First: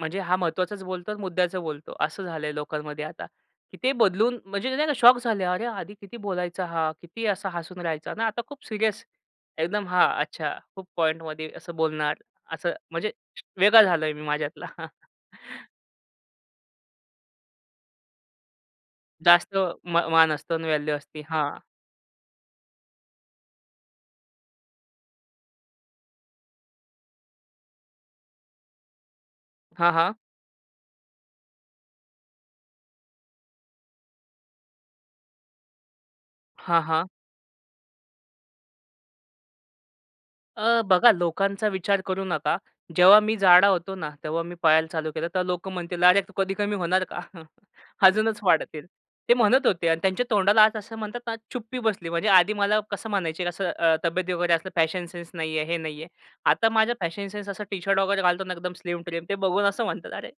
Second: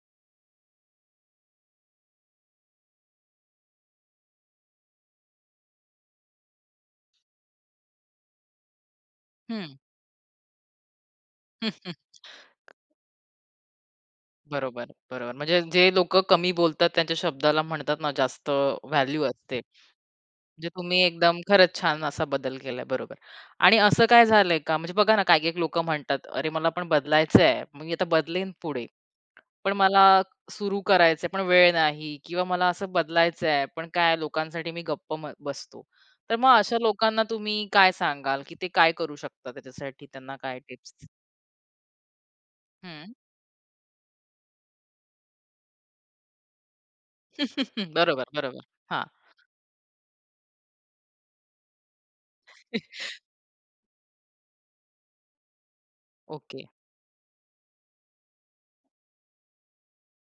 म्हणजे हा महत्त्वाचाच बोलतो आणि मुद्द्याचं बोलतो, असं झालंय लोकांमध्ये आता. की ते बदलून, म्हणजे नाही का? शॉक झाले, "अरे! आधी किती बोलायचा हा. किती असा हसून राहायचा ना. आता खूप सीरियस, हं. एकदम." हां. अच्छा खूप पॉइंटमध्ये असं बोलणार, असं. म्हणजे वेगळा झालोय मी माझ्यातला. बरोबर, बरोबर. म्हणजे जे लोकं कमी बोलतात, त्यांच्या शब्दाला म्हणतात ना जास्त अ, व्हॅल्यू असते. जास्त मा मान असतं आणि म्हणजे व्हॅल्यू तुम्ही असती, एकदम हां. खरंच छान असा बदल केलाय, बरोबर. आणि असं काय झालंय का? म्हणजे बघा ना, काही-काही लोकं म्हणतात, "अरे मला पण बदलायचंय मी आता बदलीन पुढे" पण हां, मला हां. सुरु करायचंय, पण वेळ नाही किंवा मला असं बदलायचंय, पण काय लोकांसाठी मी गप्प म बसतो. तर मग अशा हां, हां. लोकांना तुम्ही काय सांगाल, की ते काय करू शकतात त्याच्यासाठी, त्यांना काय अ, टिप्स? बघा लोकांचा विचार करू नका. हं. जेव्हा मी जाडा होतो ना, तेव्हा मी पळायला चालू केलं. तेव्हा लोकं म्हणतील, "अरे कधी कमी होणार का?" बरोबर, अजूनच बरोबर. वाढतील. हां. ते म्हणत होते आणि त्यांच्या तोंडाला आज असं म्हणतात ना चुप्पी बसली. म्हणजे आधी मला कसं म्हणायचे असं अ, तब्येत वगैरे असलं फॅशन सेन्स नाहीये, हे नाहीये. ओके. आता माझा फॅशन सेन्स असं टी-शर्ट वगैरे घालतो ना, एकदम स्लिम-ट्रिम ते बघून असं म्हणतात, "अरे"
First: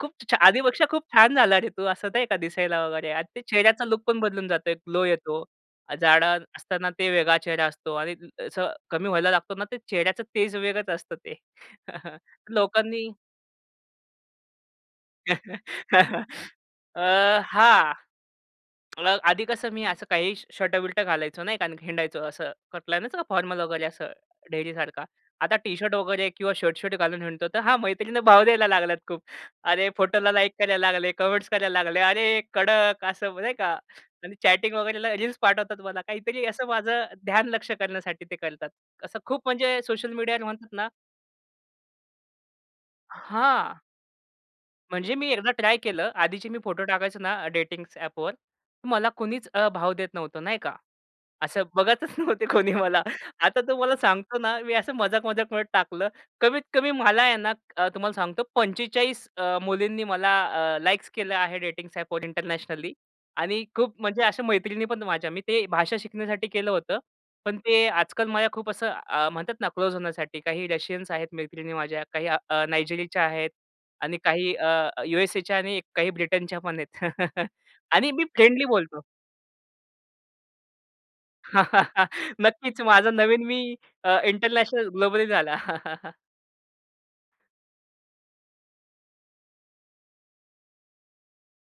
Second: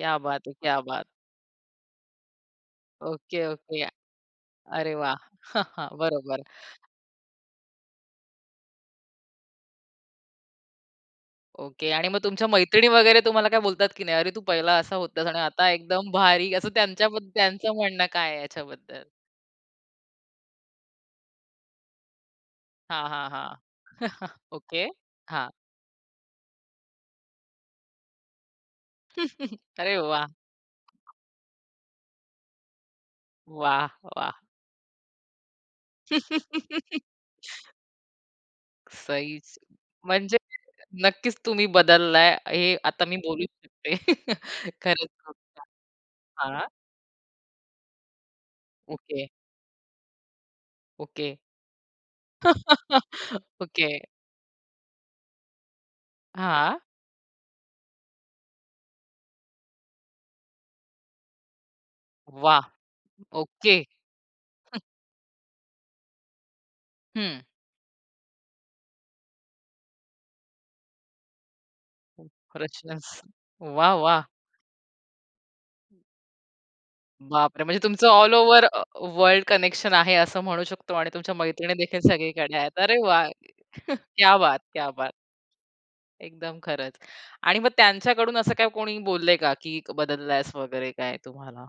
"खूप छा बात है! क्या आधीपेक्षा खूप बात! छान झाला रे तू!" असं नाही का दिसायला वगैरे. आणि ते ओके, ओके. चेहऱ्याचा लूक पण बदलून जातो, अरे ग्लो वाह! येतो. बरोबर. जाडं असताना ते वेगळा चेहरा असतो. आणि अ, असं कमी व्हायला लागतो ना, ते चेहऱ्याचं तेज वेगळच असतं ते. ओके आणि मग तुमच्या मैत्रिणी लोकांनी वगैरे तुम्हाला काय बोलतात की नाही? "अरे तू पहिला असा होतास. आणि आता एकदम भारी" असं अ, त्यांच्या बद्द त्यांचं हां. म्हणणं काय आहे याच्याबद्दल? अ, आधी कसं मी असं काही श शर्ट-बिर्ट घालायचो नाही का. आणि हिंडायचो असं. हां, [unintelligible] का हां, हां. फॉर्मल वगैरे असं ओके. ढेरीसारखा. हां. आता टी-शर्ट वगैरे किंवा शर्ट-शर्ट घालून हिंडतो. तर हा मैत्रिणींना भाव द्यायला लागल्यात खूप. अरे अरे वाह! फोटोला लाइक करायला लागले, कमेंट्स करायला लागले, "अरे! कडक असं नाही का" वाह! आणि वाह! चॅटिंग वगैरेला रील्स पाठवतात मला. काहीतरी असं माझं ध्यान लक्ष्य करण्यासाठी ते करतात. असं खूप सहीच! म्हणजे सोशल म्हणजे मीडियावर म्हणतात ना नक्कीच तुम्ही बदललाय, हे आता मी बोलू हां. शकते. खरंच, म्हणजे मी खूप एकदा ट्राय केलं. आधीचे छान. मी हां. फोटो टाकायचो ना डेटिंग्स ॲपवर मला ओके. कुणीच अ, भाव देत नव्हतं नाही का. ओके. असं बघतच नव्हते कोणी मला. आता तो ओके. मला सांगतो ना मी असं मजाक-मजाकमध्ये टाकलं. कमीत हां. कमी मला आहे ना अ, तुम्हाला सांगतो, 45 अ, मुलींनी मला अ, लाइक्स केलेले आहे डेटिंग्स ॲपवर वाह! इंटरनॅशनली. आणि ओके. खूप म्हणजे अशा मैत्रिणी पण माझ्या मी ते भाषा शिकण्यासाठी केलं होतं. हं. पण ते आजकाल माझ्या खूप असं म्हणतात ना अ, क्लोज होण्यासाठी, काही रशियन्स आहेत मैत्रिणी माझ्या काही अ, करपशण. नायजेरियाच्या आहेत. वाह! आणि वाह! काही अ, यू-एस-एच्या आणि काही ब्रिटनच्या पण आहेत. बापरे! म्हणजे तुमचं आणि मी ऑल फ्रेंडली ओव्हर बोलतो. वर्ल्ड कनेक्शन आहे असं म्हणू शकतो आणि तुमच्या मैत्रिणी देखील सगळीकडे आहेत. नक्कीच अरे माझा वाह! नवीन मी अ, क्या बात! इंटरनॅशनल क्या बात! ग्लोबली झाला. एकदम खरंच. आणि मग त्यांच्याकडून असं काही कोणी बोललंय का की बदललायस वगैरे काय तुम्हाला?